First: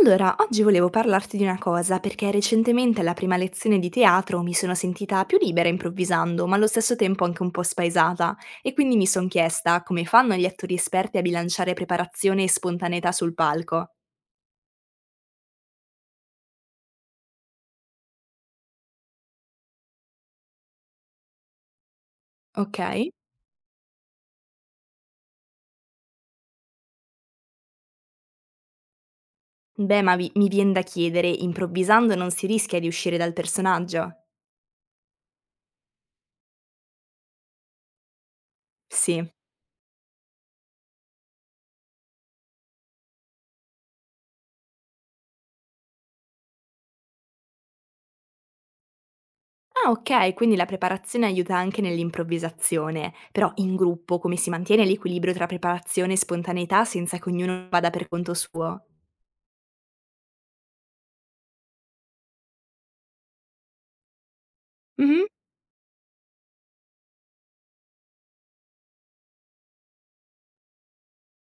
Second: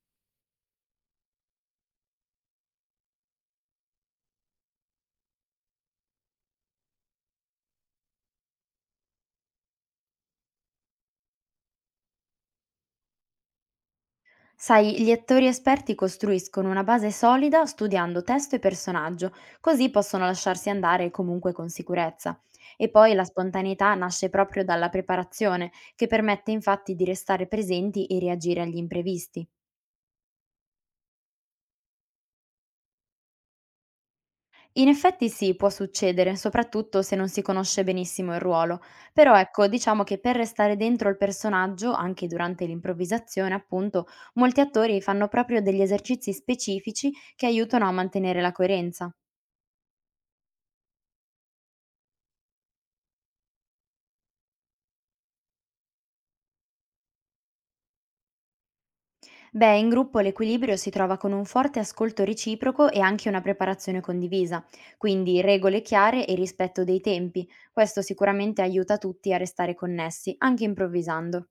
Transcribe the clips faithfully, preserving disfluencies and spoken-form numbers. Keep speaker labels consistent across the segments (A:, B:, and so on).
A: Allora, oggi volevo parlarti di una cosa, perché recentemente alla prima lezione di teatro mi sono sentita più libera improvvisando, ma allo stesso tempo anche un po' spaesata, e quindi mi sono chiesta come fanno gli attori esperti a bilanciare preparazione e spontaneità sul palco.
B: Sai, gli attori esperti costruiscono una base solida studiando testo e personaggio, così possono lasciarsi andare comunque con sicurezza.
A: Ok.
B: E poi la spontaneità nasce proprio dalla preparazione, che permette infatti di restare presenti e reagire agli imprevisti.
A: Beh, ma vi- mi viene da chiedere, improvvisando non si rischia di uscire dal personaggio?
B: In effetti sì, può succedere, soprattutto se non si conosce benissimo il ruolo,
A: Sì.
B: però ecco, diciamo che per restare dentro il personaggio, anche durante l'improvvisazione appunto, molti attori fanno proprio degli esercizi specifici che aiutano a mantenere la coerenza.
A: Ah, ok, quindi la preparazione aiuta anche nell'improvvisazione, però in gruppo come si mantiene l'equilibrio tra preparazione e spontaneità senza che ognuno vada per conto suo?
B: Beh, in gruppo l'equilibrio si trova con un forte ascolto reciproco e anche una preparazione condivisa,
A: Mh-mh.
B: quindi regole chiare e rispetto dei tempi. Questo sicuramente aiuta tutti a restare connessi, anche improvvisando.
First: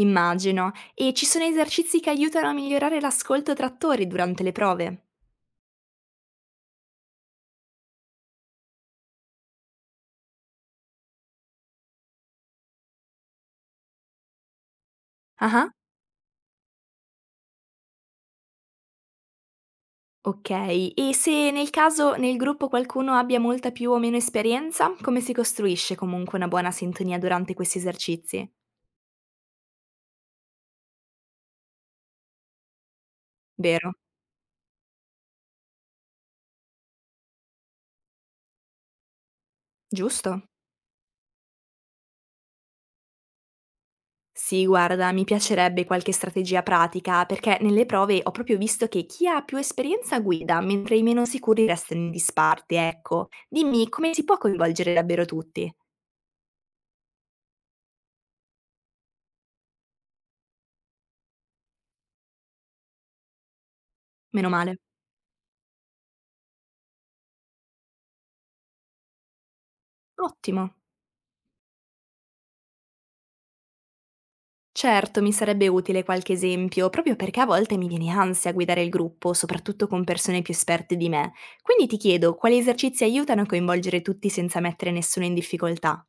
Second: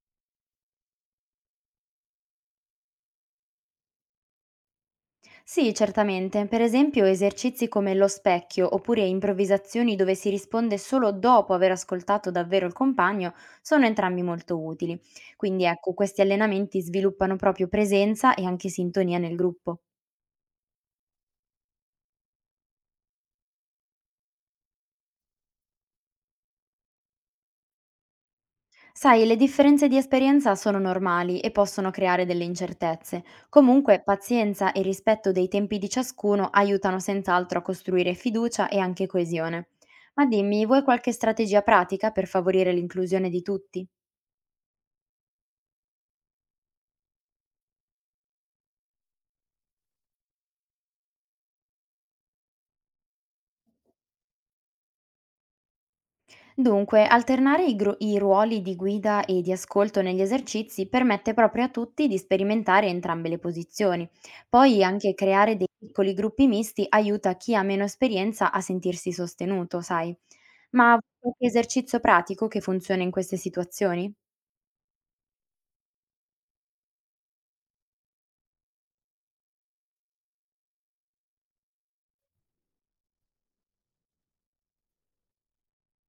A: Immagino. E ci sono esercizi che aiutano a migliorare l'ascolto tra attori durante le prove?
B: Sì, certamente, per esempio esercizi come lo specchio oppure improvvisazioni dove si risponde solo dopo aver ascoltato davvero il compagno sono entrambi molto utili. Quindi
A: Ah-ah,
B: ecco, questi allenamenti sviluppano proprio presenza e anche sintonia nel gruppo.
A: okay. E se nel caso nel gruppo qualcuno abbia molta più o meno esperienza, come si costruisce comunque una buona sintonia durante questi esercizi?
B: Sai, le differenze di esperienza sono normali e possono creare delle incertezze.
A: Vero,
B: Comunque, pazienza e rispetto dei tempi di ciascuno aiutano senz'altro a costruire fiducia e anche coesione. Ma
A: giusto?
B: dimmi, vuoi qualche strategia pratica per favorire l'inclusione di tutti?
A: Sì, guarda, mi piacerebbe qualche strategia pratica, perché nelle prove ho proprio visto che chi ha più esperienza guida, mentre i meno sicuri restano in disparte, ecco. Dimmi come si può coinvolgere davvero tutti?
B: Dunque, alternare i, gru- i ruoli di guida e di ascolto negli esercizi permette proprio a tutti di sperimentare entrambe le posizioni.
A: Meno male.
B: Poi anche creare dei piccoli gruppi misti aiuta chi ha meno esperienza a sentirsi sostenuto, sai.
A: Ottimo.
B: Ma vuoi qualche esercizio pratico che funziona in queste situazioni?
A: Certo, mi sarebbe utile qualche esempio, proprio perché a volte mi viene ansia guidare il gruppo, soprattutto con persone più esperte di me. Quindi ti chiedo, quali esercizi aiutano a coinvolgere tutti senza mettere nessuno in difficoltà?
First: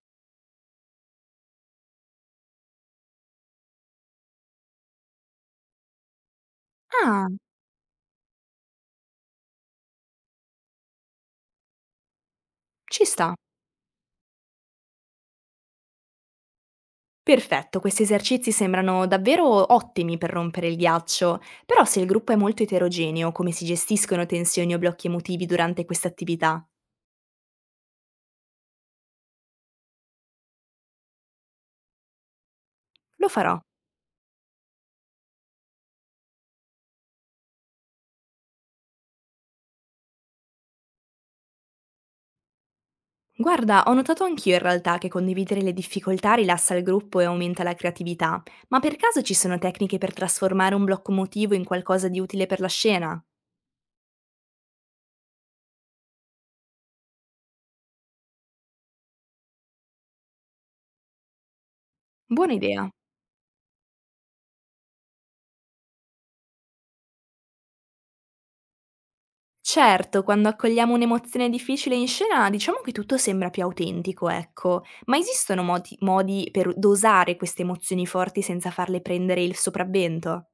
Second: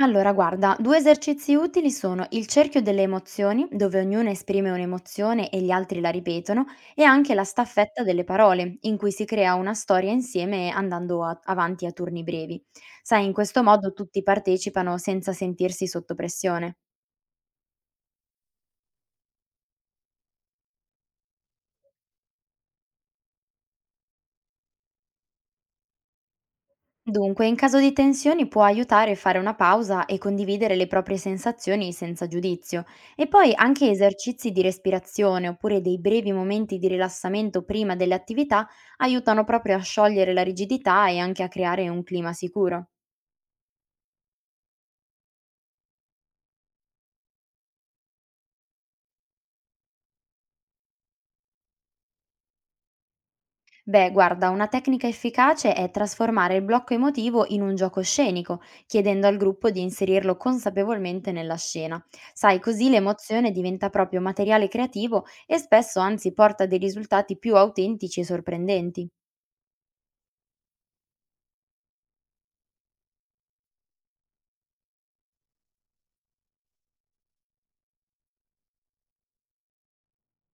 B: Allora, guarda, due esercizi utili sono il cerchio delle emozioni, dove ognuno esprime un'emozione e gli altri la ripetono, e
A: Ah,
B: anche la staffetta delle parole, in cui si crea una storia insieme andando a- avanti a turni brevi.
A: ci
B: Sai, in
A: sta.
B: questo modo tutti partecipano senza sentirsi sotto pressione.
A: Perfetto, questi esercizi sembrano davvero ottimi per rompere il ghiaccio, però se il gruppo è molto eterogeneo, come si gestiscono tensioni o blocchi emotivi durante queste attività?
B: Dunque, in caso di tensioni può aiutare a fare una pausa e condividere le proprie sensazioni senza giudizio. E
A: Lo
B: poi
A: farò.
B: anche esercizi di respirazione oppure dei brevi momenti di rilassamento prima delle attività aiutano proprio a sciogliere la rigidità e anche a creare un clima sicuro.
A: Guarda, ho notato anch'io in realtà che condividere le difficoltà rilassa il gruppo e aumenta la creatività, ma per caso ci sono tecniche per trasformare un blocco emotivo in qualcosa di utile per la scena?
B: Beh, guarda, una tecnica efficace è trasformare il blocco emotivo in un gioco scenico, chiedendo al gruppo di inserirlo consapevolmente nella scena.
A: Buona
B: Sai, così
A: idea.
B: l'emozione diventa proprio materiale creativo e spesso anzi porta a dei risultati più autentici e sorprendenti.
A: Certo, quando accogliamo un'emozione difficile in scena, diciamo che tutto sembra più autentico, ecco, ma esistono modi, modi per dosare queste emozioni forti senza farle prendere il sopravvento?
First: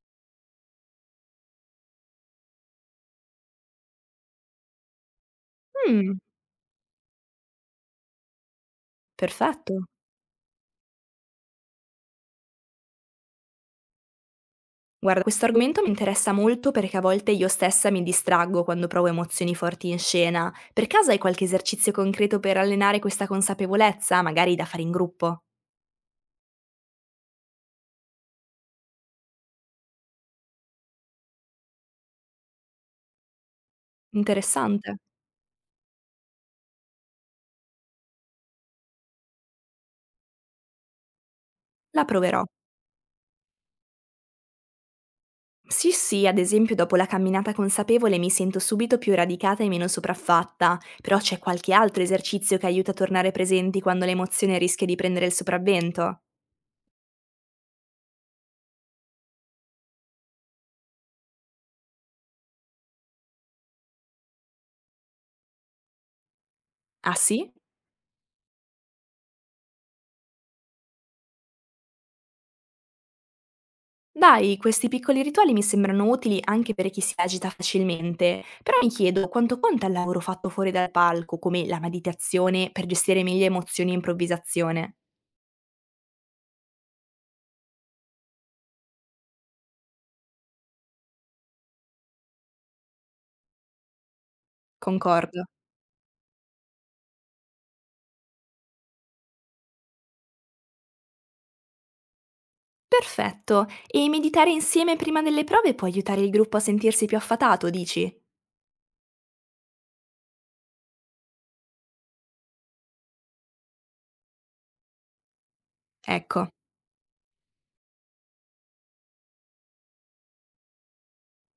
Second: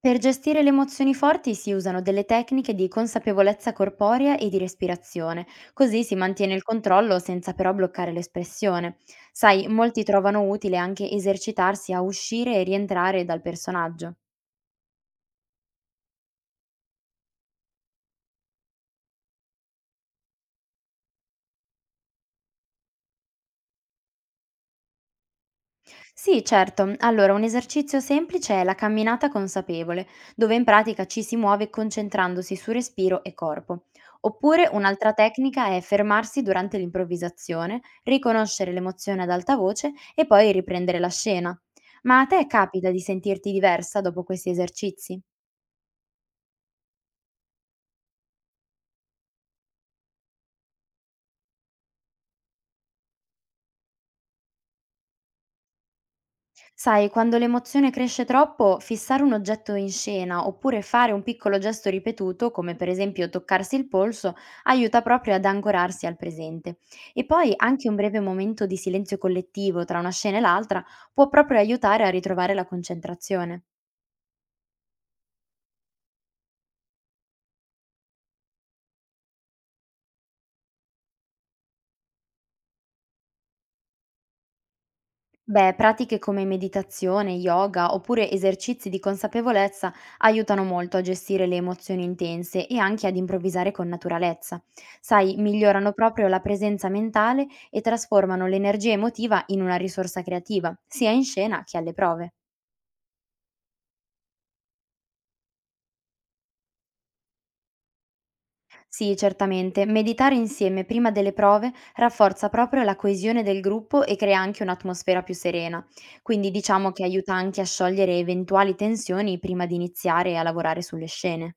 B: Per gestire le emozioni forti si usano delle tecniche di consapevolezza corporea e di respirazione, così si
A: Mmm,
B: mantiene il controllo senza però bloccare l'espressione. Sai,
A: perfetto.
B: molti trovano utile anche esercitarsi a uscire e rientrare dal personaggio.
A: Guarda, questo argomento mi interessa molto perché a volte io stessa mi distraggo quando provo emozioni forti in scena. Per caso hai qualche esercizio concreto per allenare questa consapevolezza, magari da fare in gruppo?
B: Sì, certo. Allora, un esercizio semplice è la camminata consapevole, dove in pratica ci si muove concentrandosi su respiro e corpo. Oppure
A: Interessante.
B: un'altra tecnica è fermarsi durante l'improvvisazione, riconoscere l'emozione ad alta voce e poi riprendere la scena.
A: La
B: Ma a
A: proverò.
B: te capita di sentirti diversa dopo questi esercizi?
A: Sì, sì, ad esempio dopo la camminata consapevole mi sento subito più radicata e meno sopraffatta, però c'è qualche altro esercizio che aiuta a tornare presenti quando l'emozione rischia di prendere il sopravvento?
B: Sai, quando l'emozione cresce troppo, fissare un oggetto in scena oppure fare un piccolo gesto ripetuto, come per esempio toccarsi il polso, aiuta proprio ad ancorarsi al presente.
A: Ah
B: E poi
A: sì?
B: anche un breve momento di silenzio collettivo tra una scena e l'altra può proprio aiutare a ritrovare la concentrazione.
A: Dai, questi piccoli rituali mi sembrano utili anche per chi si agita facilmente, però mi chiedo quanto conta il lavoro fatto fuori dal palco, come la meditazione, per gestire meglio emozioni e improvvisazione.
B: Beh, pratiche come meditazione, yoga oppure esercizi di consapevolezza aiutano molto a gestire le emozioni intense e anche ad improvvisare con naturalezza. Sai,
A: Concordo.
B: migliorano proprio la presenza mentale e trasformano l'energia emotiva in una risorsa creativa, sia in scena che alle prove.
A: Perfetto, e meditare insieme prima delle prove può aiutare il gruppo a sentirsi più affatato, dici?
B: Sì, certamente, meditare insieme prima delle prove rafforza proprio la coesione del gruppo e crea anche un'atmosfera più serena,
A: Ecco.
B: quindi diciamo che aiuta anche a sciogliere eventuali tensioni prima di iniziare a lavorare sulle scene.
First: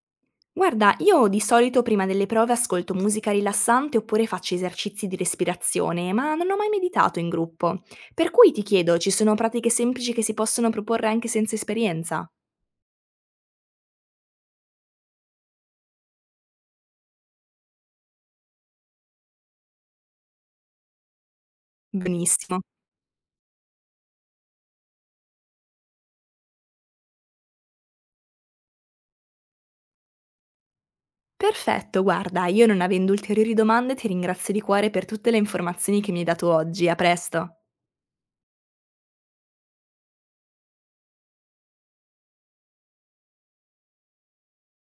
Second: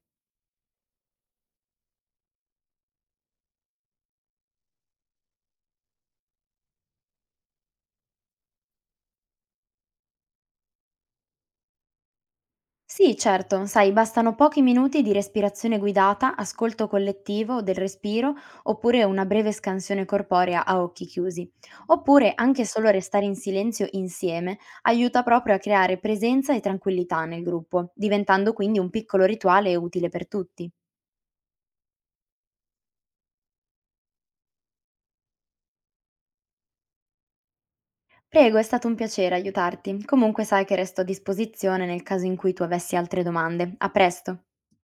A: Guarda, io di solito prima delle prove ascolto musica rilassante oppure faccio esercizi di respirazione, ma non ho mai meditato in gruppo. Per cui ti chiedo, ci sono pratiche semplici che si possono proporre anche senza esperienza?
B: Sì, certo, sai, bastano pochi minuti di respirazione guidata, ascolto collettivo del respiro, oppure una breve scansione corporea a occhi chiusi. Oppure
A: Benissimo.
B: anche solo restare in silenzio insieme aiuta proprio a creare presenza e tranquillità nel gruppo, diventando quindi un piccolo rituale utile per tutti.
A: Perfetto, guarda, io non avendo ulteriori domande ti ringrazio di cuore per tutte le informazioni che mi hai dato oggi. A presto.
B: Prego, è stato un piacere aiutarti. Comunque sai che resto a disposizione nel caso in cui tu avessi altre domande. A presto!